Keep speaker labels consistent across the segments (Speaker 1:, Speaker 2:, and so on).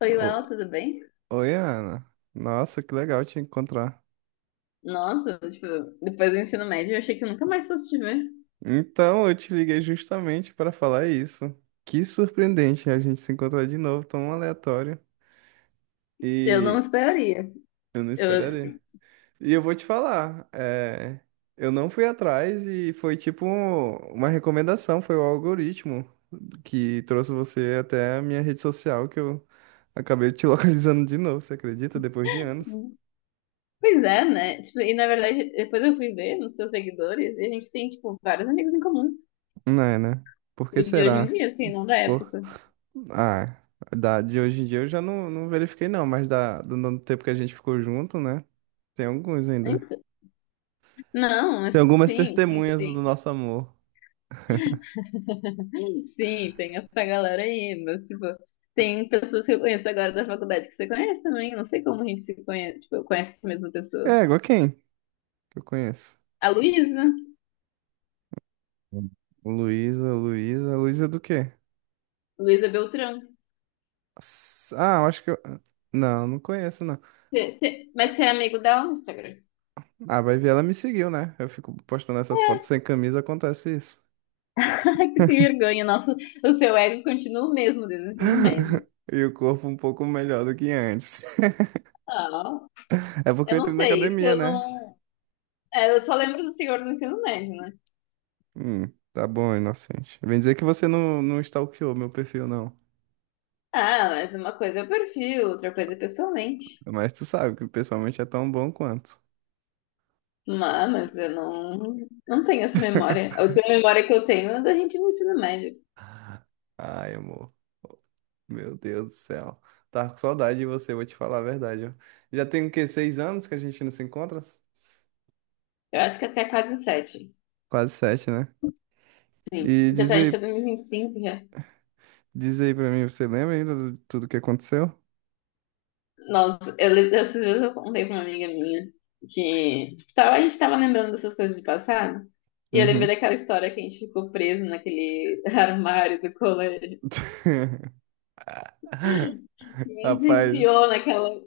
Speaker 1: Oi,
Speaker 2: O-
Speaker 1: Well, tudo bem?
Speaker 2: Oi, Ana. Nossa, que legal te encontrar.
Speaker 1: Nossa, tipo, depois do ensino médio eu achei que eu nunca mais fosse te ver.
Speaker 2: Então, eu te liguei justamente para falar isso. Que surpreendente a gente se encontrar de novo, tão aleatório.
Speaker 1: Eu não
Speaker 2: E
Speaker 1: esperaria.
Speaker 2: eu não esperaria.
Speaker 1: Eu...
Speaker 2: E eu vou te falar, eu não fui atrás e foi tipo uma recomendação, foi o algoritmo que trouxe você até a minha rede social que eu acabei te localizando de novo, você acredita? Depois de anos.
Speaker 1: Pois é, né? Tipo, e na verdade, depois eu fui ver nos seus seguidores e a gente tem, tipo, vários amigos em comum.
Speaker 2: Não é, né? Por
Speaker 1: O
Speaker 2: que
Speaker 1: de hoje em
Speaker 2: será?
Speaker 1: dia, assim, não da
Speaker 2: Pô.
Speaker 1: época.
Speaker 2: Ah, de hoje em dia eu já não verifiquei não, mas do tempo que a gente ficou junto, né? Tem alguns ainda.
Speaker 1: Então, não, mas
Speaker 2: Tem algumas
Speaker 1: sim, sim,
Speaker 2: testemunhas do
Speaker 1: tem.
Speaker 2: nosso amor.
Speaker 1: Sim, tem essa galera aí, mas, tipo, tem pessoas que eu conheço agora da faculdade que você conhece também. Não sei como a gente se conhece, tipo, eu conheço essa mesma pessoa.
Speaker 2: É, igual quem que eu conheço?
Speaker 1: A Luísa,
Speaker 2: Hum. Luísa é do quê?
Speaker 1: Luísa Beltrão.
Speaker 2: Ah, eu acho que eu... Não, não conheço não.
Speaker 1: Mas você é amigo dela no Instagram?
Speaker 2: Ah, vai ver, ela me seguiu, né? Eu fico postando essas fotos sem camisa, acontece isso.
Speaker 1: Ai, que sem vergonha, nossa. O seu ego continua o mesmo desde o ensino médio.
Speaker 2: E o corpo um pouco melhor do que antes.
Speaker 1: Ah,
Speaker 2: É porque
Speaker 1: eu
Speaker 2: eu entrei
Speaker 1: não
Speaker 2: na
Speaker 1: sei, isso
Speaker 2: academia,
Speaker 1: eu
Speaker 2: né?
Speaker 1: não. É, eu só lembro do senhor do ensino médio, né?
Speaker 2: Hum, tá bom, inocente. Vem dizer que você não stalkeou meu perfil, não.
Speaker 1: Ah, mas uma coisa é o perfil, outra coisa é pessoalmente.
Speaker 2: Mas tu sabe que pessoalmente é tão bom quanto.
Speaker 1: Mas eu não, não tenho essa memória. A última memória que eu tenho é da gente no ensino médio.
Speaker 2: Ai, amor. Meu Deus do céu. Tava com saudade de você, vou te falar a verdade. Ó. Já tem o quê? 6 anos que a gente não se encontra?
Speaker 1: Eu acho que até quase sete.
Speaker 2: Quase sete, né?
Speaker 1: Sim.
Speaker 2: E
Speaker 1: Já tá, a gente tá em 2025 já.
Speaker 2: diz aí pra mim, você lembra ainda de tudo que aconteceu?
Speaker 1: Nossa, eu lembro dessas vezes eu contei pra uma amiga minha que tipo, tava, a gente tava lembrando dessas coisas de passado. E eu lembrei
Speaker 2: Uhum.
Speaker 1: daquela história que a gente ficou preso naquele armário do colégio. E se
Speaker 2: Rapaz,
Speaker 1: enfiou naquela.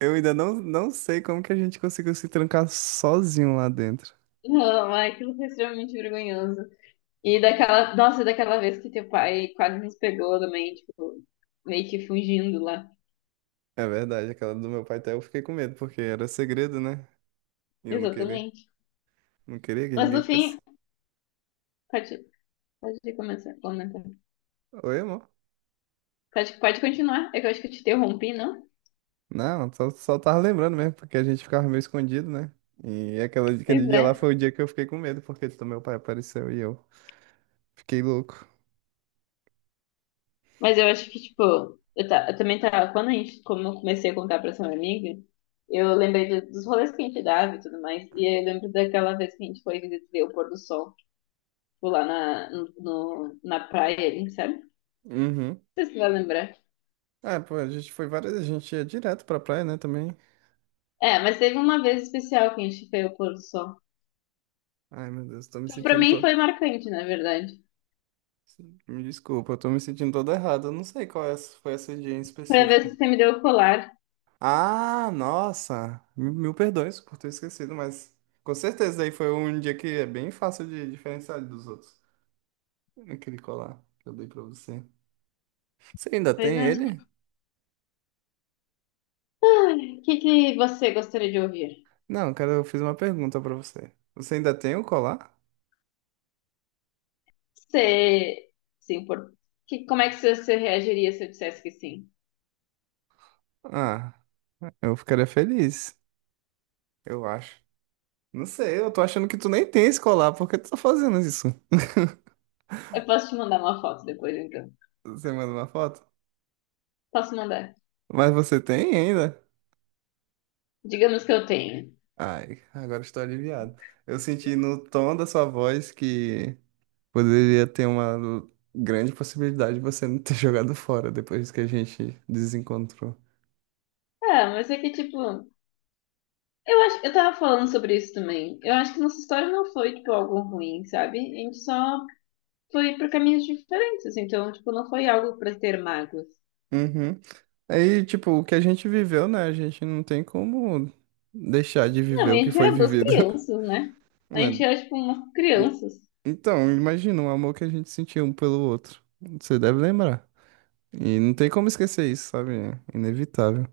Speaker 2: eu ainda não sei como que a gente conseguiu se trancar sozinho lá dentro.
Speaker 1: Não, ai, aquilo foi extremamente vergonhoso. E daquela. Nossa, daquela vez que teu pai quase nos pegou também, tipo, meio que fugindo lá.
Speaker 2: É verdade, aquela do meu pai até eu fiquei com medo, porque era segredo, né? E eu não queria,
Speaker 1: Exatamente.
Speaker 2: não queria que
Speaker 1: Mas
Speaker 2: ninguém
Speaker 1: no fim,
Speaker 2: ficasse.
Speaker 1: pode, pode começar a comentar.
Speaker 2: Oi, amor?
Speaker 1: Pode continuar. É que eu acho que eu te interrompi, não?
Speaker 2: Não, só tava lembrando mesmo, porque a gente ficava meio escondido, né? E
Speaker 1: Pois
Speaker 2: aquele dia
Speaker 1: é.
Speaker 2: lá foi o dia que eu fiquei com medo, porque do meu pai apareceu e eu fiquei louco.
Speaker 1: Mas eu acho que, tipo, eu também tava. Quando a gente, como eu comecei a contar pra essa minha amiga, eu lembrei dos rolês que a gente dava e tudo mais. E aí eu lembro daquela vez que a gente foi ver o pôr do sol, tipo, lá na, no, no- na praia, ali, sabe? Não
Speaker 2: Uhum.
Speaker 1: sei se você vai lembrar.
Speaker 2: Ah, pô, a gente foi várias, a gente ia direto pra praia, né, também.
Speaker 1: É, mas teve uma vez especial que a gente foi ao pôr do sol.
Speaker 2: Ai, meu Deus, tô me
Speaker 1: Tipo, pra
Speaker 2: sentindo,
Speaker 1: mim
Speaker 2: tô...
Speaker 1: foi marcante, na verdade.
Speaker 2: Me desculpa, eu tô me sentindo todo errado, eu não sei qual é, foi esse dia em
Speaker 1: Foi a vez
Speaker 2: específico.
Speaker 1: que você me deu o colar.
Speaker 2: Ah, nossa! Mil perdões por ter esquecido, mas com certeza aí foi um dia que é bem fácil de diferenciar dos outros. Aquele colar que eu dei pra você. Você ainda
Speaker 1: Pois
Speaker 2: tem
Speaker 1: é,
Speaker 2: ele?
Speaker 1: o que que você gostaria de ouvir?
Speaker 2: Não, cara, eu fiz uma pergunta pra você. Você ainda tem o colar?
Speaker 1: Você, sim, por... que, como é que você reagiria se eu dissesse que sim?
Speaker 2: Ah, eu ficaria feliz, eu acho. Não sei, eu tô achando que tu nem tem esse colar, por que tu tá fazendo isso?
Speaker 1: Eu posso te mandar uma foto depois, então.
Speaker 2: Você manda uma foto?
Speaker 1: Posso mandar.
Speaker 2: Mas você tem ainda?
Speaker 1: Digamos que eu tenho.
Speaker 2: Ai, agora estou aliviado. Eu senti no tom da sua voz que poderia ter uma grande possibilidade de você não ter jogado fora depois que a gente desencontrou.
Speaker 1: Ah, mas é que, tipo, eu acho, eu tava falando sobre isso também. Eu acho que nossa história não foi, tipo, algo ruim, sabe? A gente só foi por caminhos diferentes, então, tipo, não foi algo pra ter mágoas.
Speaker 2: Uhum. Aí, tipo, o que a gente viveu, né? A gente não tem como deixar de viver
Speaker 1: Não, e
Speaker 2: o
Speaker 1: a
Speaker 2: que
Speaker 1: gente
Speaker 2: foi
Speaker 1: era duas
Speaker 2: vivido,
Speaker 1: crianças, né? A gente
Speaker 2: né?
Speaker 1: era, tipo, umas crianças.
Speaker 2: Então, imagina o amor que a gente sentiu um pelo outro. Você deve lembrar. E não tem como esquecer isso, sabe? É inevitável.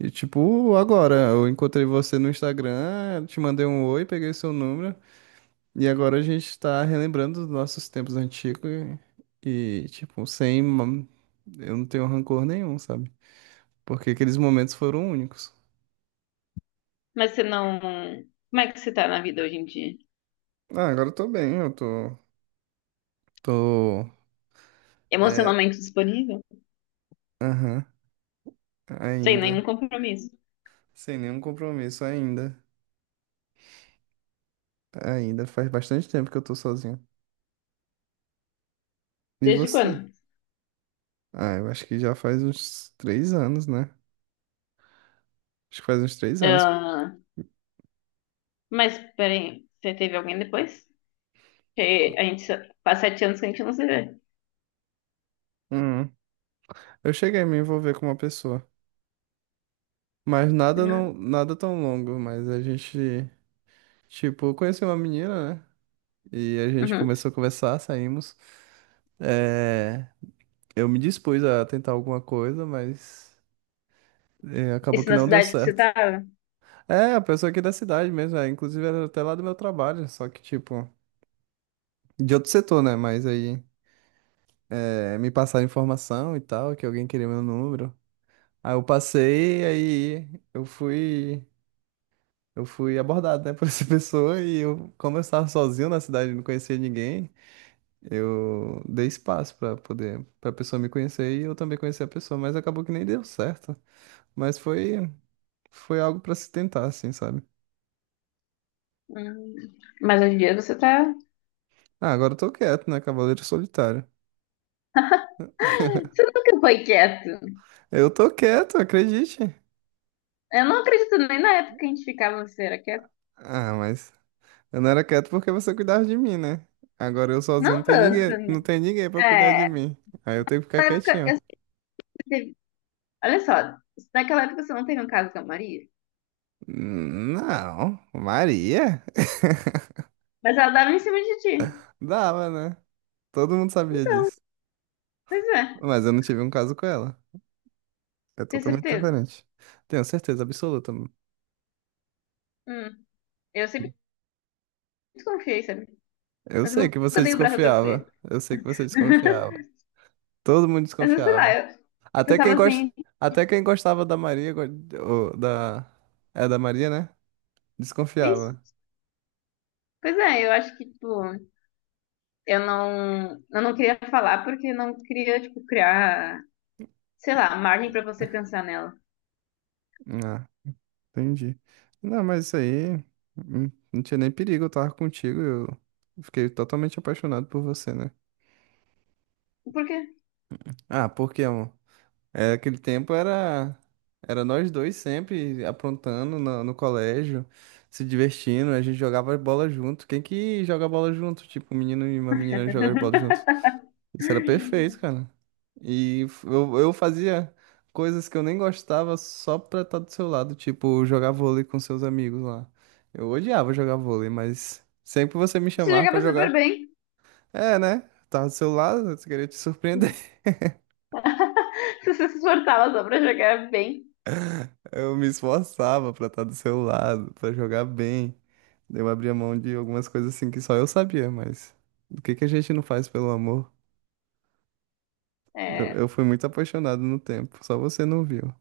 Speaker 2: E, tipo, agora, eu encontrei você no Instagram, te mandei um oi, peguei seu número. E agora a gente tá relembrando dos nossos tempos antigos tipo, sem. Eu não tenho rancor nenhum, sabe? Porque aqueles momentos foram únicos.
Speaker 1: Mas você não. Como é que você tá na vida hoje em dia?
Speaker 2: Ah, agora eu tô bem, eu tô. Tô. É.
Speaker 1: Emocionalmente disponível?
Speaker 2: Aham.
Speaker 1: Sem nenhum
Speaker 2: Ainda.
Speaker 1: compromisso.
Speaker 2: Sem nenhum compromisso, ainda. Ainda. Faz bastante tempo que eu tô sozinho. E
Speaker 1: Desde
Speaker 2: você?
Speaker 1: quando?
Speaker 2: Ah, eu acho que já faz uns 3 anos, né? Acho que faz uns 3 anos.
Speaker 1: Ah, mas, peraí, você teve alguém depois? Que a gente só- faz sete anos que a gente não se vê.
Speaker 2: Hum. Eu cheguei a me envolver com uma pessoa. Mas
Speaker 1: Hum.
Speaker 2: nada tão longo, mas a gente... Tipo, eu conheci uma menina, né? E a gente
Speaker 1: Uhum.
Speaker 2: começou a conversar, saímos. É, eu me dispus a tentar alguma coisa, mas é, acabou
Speaker 1: Isso
Speaker 2: que
Speaker 1: na
Speaker 2: não deu
Speaker 1: cidade que você
Speaker 2: certo.
Speaker 1: tava?
Speaker 2: É, a pessoa aqui da cidade mesmo, é, inclusive era até lá do meu trabalho, só que tipo, de outro setor, né? Mas aí é, me passaram informação e tal, que alguém queria meu número. Aí eu passei, aí eu fui abordado, né, por essa pessoa e eu, como eu estava sozinho na cidade, não conhecia ninguém. Eu dei espaço pra poder para pessoa me conhecer e eu também conhecer a pessoa, mas acabou que nem deu certo. Mas foi algo pra se tentar, assim, sabe?
Speaker 1: Hum. Mas hoje em dia você tá.
Speaker 2: Ah, agora eu tô quieto, né, Cavaleiro Solitário?
Speaker 1: Você nunca foi quieto.
Speaker 2: Eu tô quieto, acredite.
Speaker 1: Eu não acredito nem na época que a gente ficava, você era quieto.
Speaker 2: Ah, mas eu não era quieto porque você cuidava de mim, né? Agora eu sozinho não
Speaker 1: Não
Speaker 2: tem
Speaker 1: tanto
Speaker 2: ninguém, não
Speaker 1: também.
Speaker 2: tem ninguém para cuidar de
Speaker 1: É, na
Speaker 2: mim. Aí eu tenho que ficar
Speaker 1: época,
Speaker 2: quietinho.
Speaker 1: eu sempre teve... Olha só, naquela época você não teve um caso com a Maria,
Speaker 2: Não, Maria?
Speaker 1: mas ela dava em cima de ti.
Speaker 2: Dava, né? Todo mundo sabia
Speaker 1: Então,
Speaker 2: disso.
Speaker 1: pois é,
Speaker 2: Mas eu não tive um caso com ela. É
Speaker 1: tenho
Speaker 2: totalmente
Speaker 1: certeza.
Speaker 2: diferente. Tenho certeza absoluta.
Speaker 1: Hum, eu sempre desconfiei, sabe?
Speaker 2: Eu
Speaker 1: Mas eu
Speaker 2: sei que você
Speaker 1: nunca dei o braço a torcer.
Speaker 2: desconfiava. Eu sei que você desconfiava. Todo mundo
Speaker 1: Mas sei lá,
Speaker 2: desconfiava.
Speaker 1: eu
Speaker 2: Até quem
Speaker 1: pensava
Speaker 2: gosta,
Speaker 1: assim,
Speaker 2: até quem gostava da Maria, ou da é da Maria, né?
Speaker 1: "Ixi,
Speaker 2: Desconfiava.
Speaker 1: pois é, eu acho que, tipo, eu não queria falar porque eu não queria, tipo, criar, sei lá, margem pra você pensar nela.
Speaker 2: Ah, entendi. Não, mas isso aí não tinha nem perigo, eu tava contigo, eu fiquei totalmente apaixonado por você, né?
Speaker 1: Por quê?
Speaker 2: Ah, por quê? É, aquele tempo era era nós dois sempre aprontando no colégio, se divertindo, a gente jogava bola junto. Quem que joga bola junto? Tipo, um menino e uma menina jogam bola junto. Isso era perfeito, cara. E eu fazia coisas que eu nem gostava só pra estar do seu lado, tipo, jogar vôlei com seus amigos lá. Eu odiava jogar vôlei, mas sempre você me
Speaker 1: Você
Speaker 2: chamava pra
Speaker 1: jogava super
Speaker 2: jogar.
Speaker 1: bem.
Speaker 2: É, né? Tava do seu lado, eu queria te surpreender.
Speaker 1: Se você se esforçava só pra jogar bem.
Speaker 2: Eu me esforçava pra estar do seu lado, pra jogar bem. Eu abria mão de algumas coisas assim que só eu sabia, mas o que que a gente não faz pelo amor? Eu
Speaker 1: É,
Speaker 2: fui muito apaixonado no tempo, só você não viu.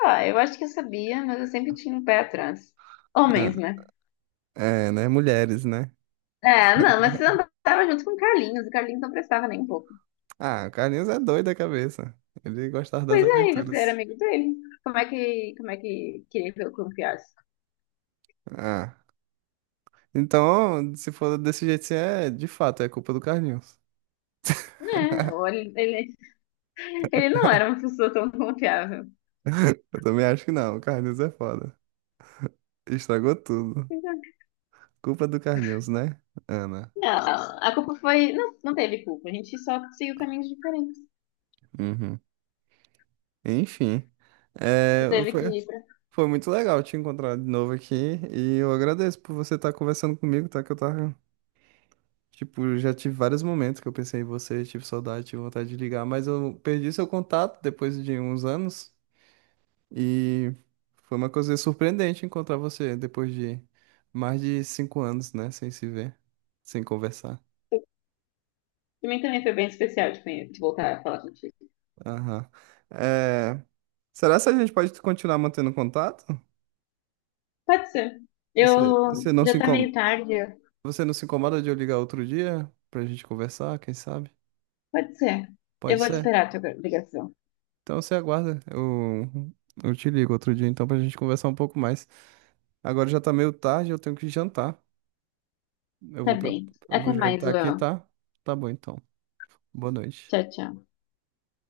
Speaker 1: ah, eu acho que eu sabia, mas eu sempre tinha um pé atrás.
Speaker 2: Ah,
Speaker 1: Homens, né?
Speaker 2: é, né? Mulheres, né?
Speaker 1: É, não, mas você andava junto com o Carlinhos não prestava nem um pouco.
Speaker 2: Ah, o Carlinhos é doido da cabeça. Ele gostava das
Speaker 1: Pois é, e você era
Speaker 2: aventuras.
Speaker 1: amigo dele. Como é que queria que eu confiasse?
Speaker 2: Ah, então, se for desse jeito, assim, é de fato, é culpa do Carlinhos.
Speaker 1: Né? Ou ele ele não era uma pessoa tão confiável.
Speaker 2: Eu também acho que não, o Carlinhos é foda. Estragou tudo. Culpa do Carlinhos, né, Ana?
Speaker 1: Não, a culpa foi. Não, não teve culpa. A gente só seguiu caminhos diferentes.
Speaker 2: Uhum. Enfim,
Speaker 1: Tu
Speaker 2: é,
Speaker 1: teve que ir pra.
Speaker 2: foi muito legal te encontrar de novo aqui e eu agradeço por você estar conversando comigo, tá? Que eu tava, tipo, já tive vários momentos que eu pensei em você, tive saudade, tive vontade de ligar, mas eu perdi seu contato depois de uns anos e foi uma coisa surpreendente encontrar você depois de mais de 5 anos, né? Sem se ver, sem conversar.
Speaker 1: Pra mim também foi bem especial de voltar a falar contigo.
Speaker 2: Aham. É, será que a gente pode continuar mantendo contato?
Speaker 1: Pode ser.
Speaker 2: Você,
Speaker 1: Eu.
Speaker 2: você não se
Speaker 1: Já tá meio
Speaker 2: incomoda?
Speaker 1: tarde.
Speaker 2: Você não se incomoda de eu ligar outro dia pra gente conversar, quem sabe?
Speaker 1: Pode ser.
Speaker 2: Pode
Speaker 1: Eu vou te
Speaker 2: ser?
Speaker 1: esperar a tua ligação.
Speaker 2: Então você aguarda. Eu te ligo outro dia então pra gente conversar um pouco mais. Agora já tá meio tarde, eu tenho que jantar. Eu
Speaker 1: Tá
Speaker 2: vou, pre-
Speaker 1: bem.
Speaker 2: eu vou
Speaker 1: Até mais,
Speaker 2: jantar aqui,
Speaker 1: Will.
Speaker 2: tá? Tá bom então. Boa noite.
Speaker 1: Tchau, tchau.